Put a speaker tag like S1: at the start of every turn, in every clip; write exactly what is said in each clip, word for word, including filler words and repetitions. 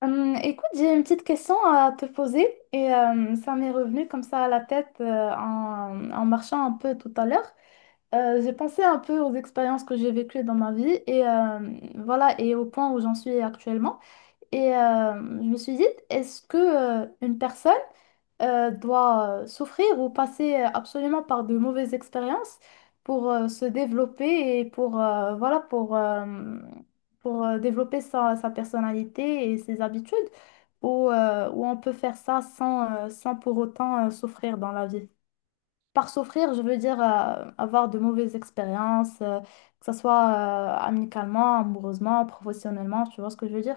S1: Hum, écoute, j'ai une petite question à te poser et euh, ça m'est revenu comme ça à la tête euh, en, en marchant un peu tout à l'heure. Euh, j'ai pensé un peu aux expériences que j'ai vécues dans ma vie et euh, voilà, et au point où j'en suis actuellement. Et euh, je me suis dit, est-ce que euh, une personne euh, doit euh, souffrir ou passer euh, absolument par de mauvaises expériences pour euh, se développer et pour euh, voilà pour euh, pour euh, développer sa, sa personnalité et ses habitudes ou euh, ou on peut faire ça sans euh, sans pour autant euh, souffrir dans la vie. Par souffrir, je veux dire euh, avoir de mauvaises expériences, euh, que ce soit euh, amicalement, amoureusement, professionnellement, tu vois ce que je veux dire?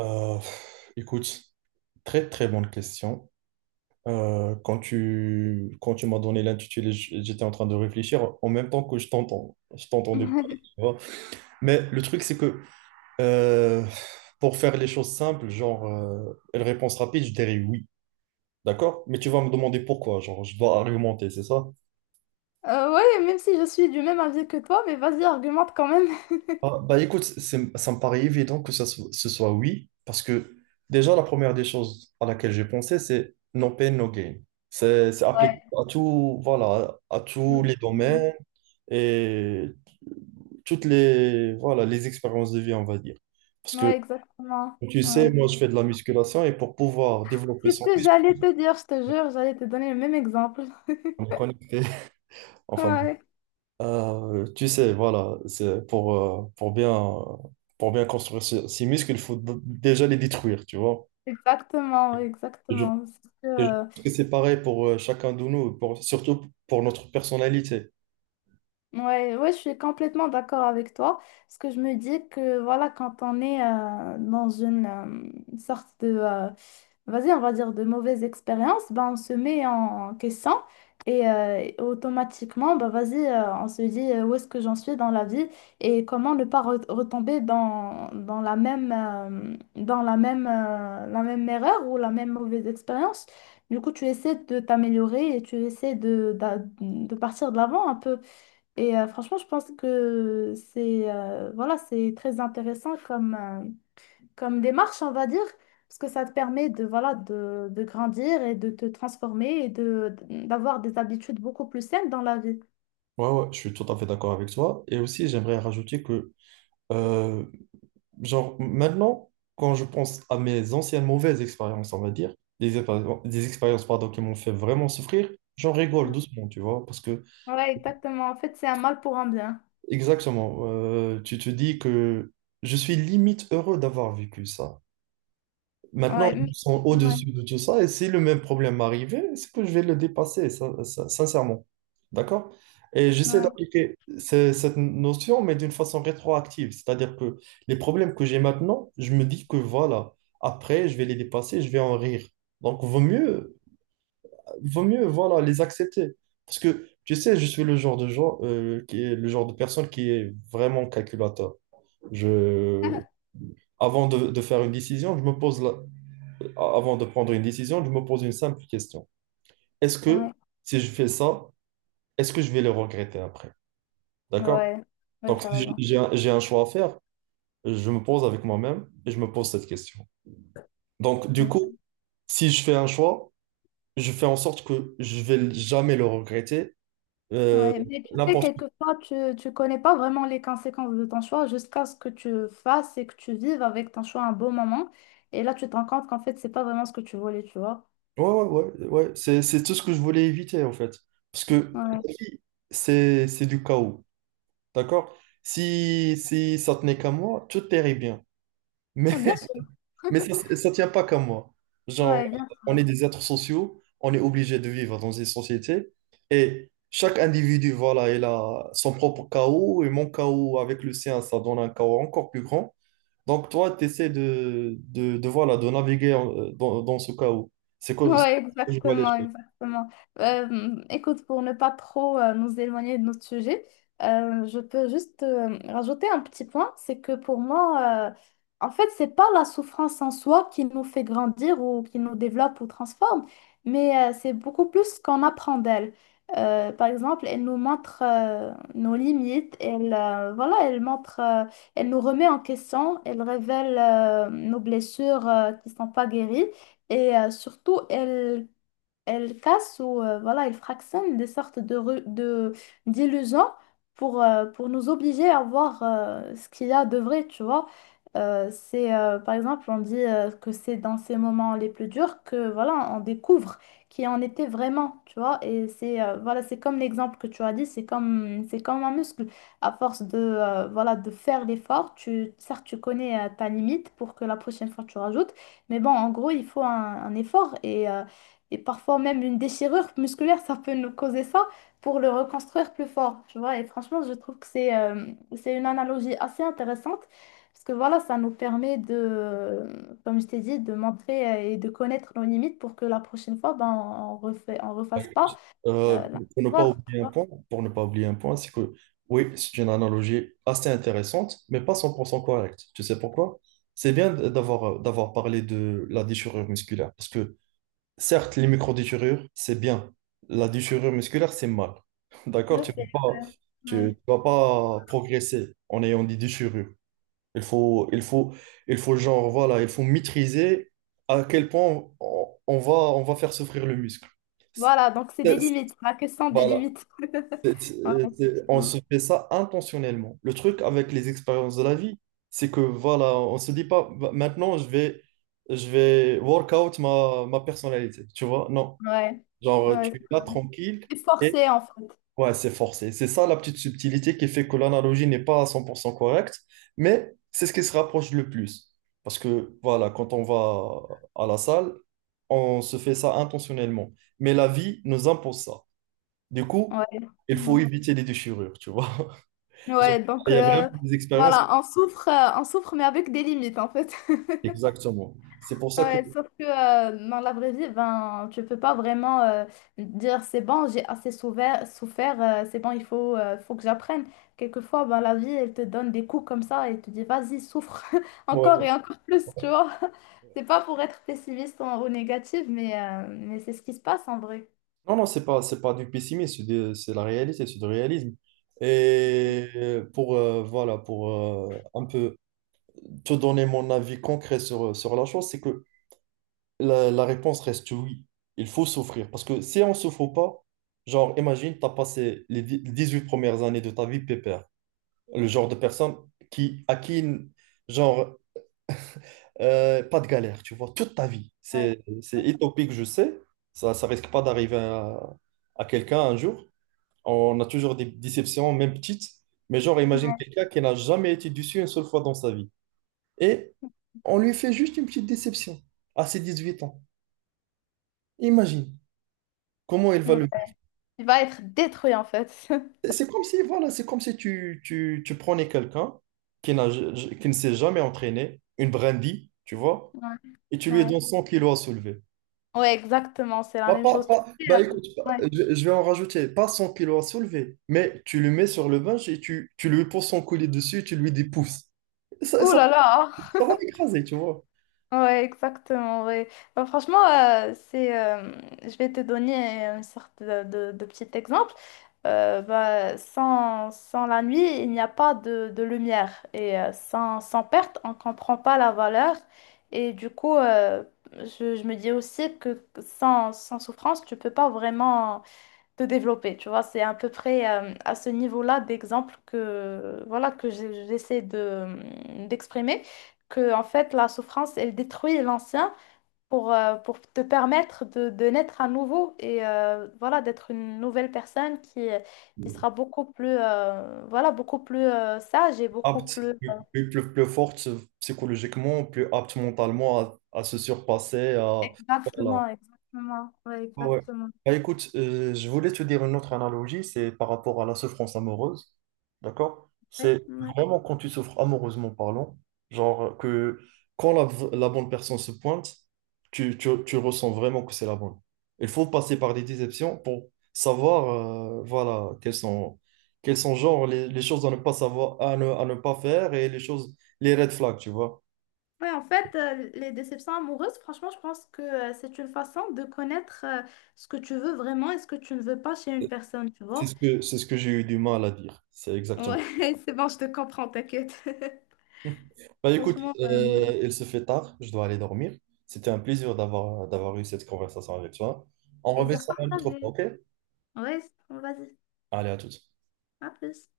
S2: Euh, pff, écoute, très très bonne question. Euh, quand tu, quand tu m'as donné l'intitulé, j- j'étais en train de réfléchir en même temps que je t'entends. Je t'entendais pas. Tu vois. Mais le truc, c'est que euh, pour faire les choses simples, genre, euh, une réponse rapide, je dirais oui. D'accord? Mais tu vas me demander pourquoi. Genre, je dois argumenter, c'est ça?
S1: Euh, ouais, même si je suis du même avis que toi, mais vas-y, argumente quand même.
S2: Ah, bah écoute, c'est- ça me paraît évident que ça so- ce soit oui, parce que déjà la première des choses à laquelle j'ai pensé, c'est no pain, no gain. C'est c'est applicable
S1: Ouais,
S2: à tout, voilà, à tous les
S1: exactement.
S2: domaines et toutes les, voilà, les expériences de vie, on va dire. Parce que
S1: Ouais, exactement.
S2: tu sais,
S1: Ouais.
S2: moi je fais de la musculation et pour pouvoir développer
S1: C'est ce
S2: son
S1: que j'allais te dire, je te jure, j'allais te donner le même exemple.
S2: corps, me connecter, enfin,
S1: Ouais,
S2: euh, tu sais, voilà, c'est pour, euh, pour bien, pour bien construire ce- ces muscles, il faut d- déjà les détruire, tu vois.
S1: exactement, ouais,
S2: Et je,
S1: exactement.
S2: et je pense que c'est pareil pour euh, chacun de nous, pour, surtout pour notre personnalité.
S1: Ouais, ouais, je suis complètement d'accord avec toi, parce que je me dis que voilà, quand on est euh, dans une euh, sorte de, euh, vas-y, on va dire de mauvaise expérience, ben, on se met en question et euh, et automatiquement, ben, vas-y, euh, on se dit euh, où est-ce que j'en suis dans la vie et comment ne pas re- retomber dans, dans la même, euh, dans la même, euh, la même erreur ou la même mauvaise expérience. Du coup, tu essaies de t'améliorer et tu essaies de, d'a- de partir de l'avant un peu. Et euh, franchement, je pense que c'est euh, voilà, c'est très intéressant comme, euh, comme démarche, on va dire, parce que ça te permet de, voilà, de, de grandir et de te transformer et de, d'avoir des habitudes beaucoup plus saines dans la vie.
S2: Ouais, ouais, je suis tout à fait d'accord avec toi. Et aussi, j'aimerais rajouter que euh, genre, maintenant, quand je pense à mes anciennes mauvaises expériences, on va dire, des, épa- des expériences, pardon, qui m'ont fait vraiment souffrir, j'en rigole doucement, tu vois, parce que,
S1: Ouais, exactement. En fait, c'est un mal pour un bien.
S2: exactement, euh, tu te dis que je suis limite heureux d'avoir vécu ça. Maintenant,
S1: Ouais,
S2: ils
S1: mais,
S2: sont
S1: ouais,
S2: au-dessus de tout ça, et si le même problème m'arrivait, c'est que je vais le dépasser, sin- sin- sincèrement. D'accord? Et j'essaie
S1: ouais,
S2: d'appliquer ce- cette notion, mais d'une façon rétroactive. C'est-à-dire que les problèmes que j'ai maintenant, je me dis que voilà, après, je vais les dépasser, je vais en rire. Donc, vaut mieux, vaut mieux, voilà, les accepter. Parce que, tu sais, je suis le genre de gens, euh, qui est le genre de personne qui est vraiment calculateur. Je, avant de, de faire une décision, je me pose là avant de prendre une décision, je me pose une simple question. Est-ce que
S1: ouais,
S2: si je fais ça, est-ce que je vais le regretter après? D'accord?
S1: ouais, ouais,
S2: Donc,
S1: tu as
S2: si j'ai
S1: raison.
S2: j'ai un, j'ai un choix à faire, je me pose avec moi-même et je me pose cette question. Donc, du coup, si je fais un choix, je fais en sorte que je vais jamais le regretter. Euh,
S1: Ouais, mais tu sais,
S2: n'importe.
S1: quelquefois, tu ne connais pas vraiment les conséquences de ton choix jusqu'à ce que tu fasses et que tu vives avec ton choix un beau moment. Et là, tu te rends compte qu'en fait, c'est pas vraiment ce que tu voulais, tu vois.
S2: Ouais, ouais, ouais, ouais. C'est, c'est tout ce que je voulais éviter, en fait. Parce que
S1: Ouais,
S2: la vie, c'est, c'est du chaos. D'accord? Si, si ça tenait qu'à moi, tout irait bien. Mais
S1: ouais, bien sûr.
S2: Mais ça, c'est- ça tient pas qu'à moi. Genre,
S1: Ouais, bien
S2: on est
S1: sûr.
S2: des êtres sociaux, on est obligé de vivre dans une société et chaque individu, voilà, il a son propre chaos et mon chaos avec le sien, ça donne un chaos encore plus grand. Donc, toi, tu essaies de, de, de, voilà, de naviguer euh, dans, dans ce chaos. C'est comme ça
S1: Ouais,
S2: que je vois les
S1: exactement,
S2: choses.
S1: exactement. Euh, écoute, pour ne pas trop euh, nous éloigner de notre sujet, euh, je peux juste euh, rajouter un petit point, c'est que pour moi, euh, en fait, c'est pas la souffrance en soi qui nous fait grandir ou qui nous développe ou transforme, mais euh, c'est beaucoup plus ce qu'on apprend d'elle. Euh, par exemple, elle nous montre euh, nos limites, elle, euh, voilà, elle montre, euh, elle nous remet en question, elle révèle euh, nos blessures euh, qui sont pas guéries. Et euh, surtout, elle elle casse ou euh, voilà, elle fractionne des sortes de, ru- de d'illusions pour, euh, pour nous obliger à voir euh, ce qu'il y a de vrai, tu vois. Euh, c'est euh, par exemple, on dit euh, que c'est dans ces moments les plus durs que voilà, on découvre qui en était vraiment, tu vois. Et c'est euh, voilà, c'est comme l'exemple que tu as dit, c'est comme c'est comme un muscle. À force de euh, voilà, de faire l'effort, tu certes tu connais euh, ta limite pour que la prochaine fois tu rajoutes, mais bon, en gros, il faut un, un effort et euh, et parfois même une déchirure musculaire, ça peut nous causer ça pour le reconstruire plus fort, tu vois. Et franchement, je trouve que c'est euh, c'est une analogie assez intéressante parce que voilà, ça nous permet de, euh, comme je t'ai dit, de montrer euh, et de connaître nos limites pour que la prochaine fois, ben, on refait, on refasse pas
S2: Euh,
S1: euh, la
S2: pour ne pas
S1: erreur, tu
S2: oublier un
S1: vois.
S2: point, pour ne pas oublier un point, c'est que oui, c'est une analogie assez intéressante, mais pas cent pour cent correcte. Tu sais pourquoi? C'est bien d- d'avoir euh, d'avoir parlé de la déchirure musculaire, parce que certes, les micro-déchirures, c'est bien. La déchirure musculaire, c'est mal.
S1: Je
S2: D'accord? Tu ne peux
S1: sais.
S2: pas, tu,
S1: Ouais.
S2: tu vas pas progresser en ayant des déchirures. Il faut, il faut, il faut genre, voilà, il faut maîtriser à quel point on, on va, on va faire souffrir le muscle. C'est-
S1: Voilà, donc c'est des
S2: c'est-
S1: limites, la question des
S2: Voilà.
S1: limites.
S2: C'est-
S1: Ouais,
S2: c'est- c'est- On
S1: effectivement.
S2: se fait ça intentionnellement. Le truc avec les expériences de la vie, c'est que voilà, on se dit pas Va- maintenant je vais je vais work out ma, ma personnalité, tu vois? Non.
S1: Ouais.
S2: Genre tu
S1: Ouais,
S2: es là tranquille
S1: c'est
S2: et
S1: forcé en fait.
S2: ouais, c'est forcé. C'est ça la petite subtilité qui fait que l'analogie n'est pas à cent pour cent correcte, mais c'est ce qui se rapproche le plus. Parce que voilà, quand on va à la salle, on se fait ça intentionnellement. Mais la vie nous impose ça. Du coup, il faut
S1: Ouais.
S2: éviter les déchirures, tu vois. Genre,
S1: Ouais, donc
S2: il y a vraiment
S1: euh,
S2: des expériences.
S1: voilà, on souffre, euh, on souffre, mais avec des limites en fait.
S2: Exactement. C'est pour ça que...
S1: Ouais, sauf que euh, dans la vraie vie, ben, tu peux pas vraiment euh, dire c'est bon, j'ai assez souver- souffert, euh, c'est bon, il faut, euh, faut que j'apprenne. Quelquefois, ben, la vie, elle te donne des coups comme ça et te dit vas-y, souffre encore
S2: ouais.
S1: et encore plus, tu vois. C'est pas pour être pessimiste ou, ou négative, mais, euh, mais c'est ce qui se passe en vrai.
S2: Non, non, c'est pas, c'est pas du pessimisme, c'est de- c'est la réalité, c'est du réalisme. Et pour, euh, voilà, pour euh, un peu te donner mon avis concret sur, sur la chose, c'est que la, la réponse reste oui. Il faut souffrir. Parce que si on ne souffre pas, genre, imagine, tu as passé les dix- les dix-huit premières années de ta vie pépère. Le genre de personne qui, à qui, genre, Euh, pas de galère, tu vois, toute ta vie.
S1: Ouais.
S2: C'est, c'est utopique, je sais. Ça, ça risque pas d'arriver à, à quelqu'un un jour. On a toujours des déceptions, même petites. Mais genre, imagine
S1: Ouais.
S2: quelqu'un qui n'a jamais été déçu une seule fois dans sa vie. Et on lui fait juste une petite déception à ses dix-huit ans. Imagine comment il va
S1: Ouais.
S2: le vivre.
S1: Tu vas être détruit en fait.
S2: Et c'est comme si, voilà, c'est comme si tu, tu, tu prenais quelqu'un qui n'a, qui ne s'est jamais entraîné, une brindille, tu vois,
S1: Ouais.
S2: et tu lui
S1: Ouais.
S2: donnes cent kilos à soulever.
S1: Ouais, exactement, c'est la
S2: Bah,
S1: même
S2: pas-
S1: chose. Tu
S2: pas-
S1: sais, euh,
S2: bah, écoute, pas-
S1: ouais.
S2: je, je vais en rajouter, pas cent kilos à soulever, mais tu le mets sur le bench et tu, tu lui poses son collier dessus et tu lui dis pousse. Ça,
S1: Ouh
S2: ça,
S1: là là!
S2: ça va l'écraser, tu vois.
S1: Ouais, exactement, ouais. Bah, franchement, euh, c'est, euh, je vais te donner une sorte de, de- de petit exemple. Euh, bah, sans, sans la nuit, il n'y a pas de, de lumière. Et euh, sans, sans perte, on ne comprend pas la valeur. Et du coup, euh, je, je me dis aussi que sans, sans souffrance, tu peux pas vraiment... de développer, tu vois. C'est à peu près euh, à ce niveau-là d'exemple que, voilà, que j'ai- j'essaie de, euh, d'exprimer, que en fait la souffrance, elle détruit l'ancien pour, euh, pour te permettre de, de naître à nouveau et euh, voilà, d'être une nouvelle personne qui, euh, qui sera beaucoup plus, euh, voilà, beaucoup plus euh, sage et beaucoup
S2: Apte,
S1: plus... euh,
S2: plus, plus, plus- plus forte psychologiquement, plus apte mentalement à, à se surpasser, à, voilà,
S1: Exactement, exactement, ouais,
S2: ouais. Ouais.
S1: exactement.
S2: Bah, écoute, euh, je voulais te dire une autre analogie, c'est par rapport à la souffrance amoureuse, d'accord? C'est
S1: Ouais.
S2: vraiment quand tu souffres amoureusement parlant, genre que quand la, v- la bonne personne se pointe, tu, tu- tu ressens vraiment que c'est la bonne. Il faut passer par des déceptions pour savoir, euh, voilà, quelles sont, quelles sont genre les, les choses à ne pas savoir, à ne, à ne pas faire et les choses, les red flags, tu vois?
S1: Ouais, en fait, euh, les déceptions amoureuses, franchement, je pense que euh, c'est une façon de connaître euh, ce que tu veux vraiment et ce que tu ne veux pas chez une personne, tu
S2: C'est
S1: vois.
S2: ce que, c'est ce que j'ai eu du mal à dire. C'est exactement.
S1: Ouais, c'est bon, je te comprends, t'inquiète.
S2: Bah écoute,
S1: Franchement, euh, ouais.
S2: euh, il se fait tard, je dois aller dormir. C'était un plaisir d'avoir d'avoir eu cette conversation avec toi. On remet
S1: Plaisir
S2: ça une autre
S1: partagé.
S2: fois, ok?
S1: Ouais, vas-y,
S2: Allez, à toutes.
S1: à plus.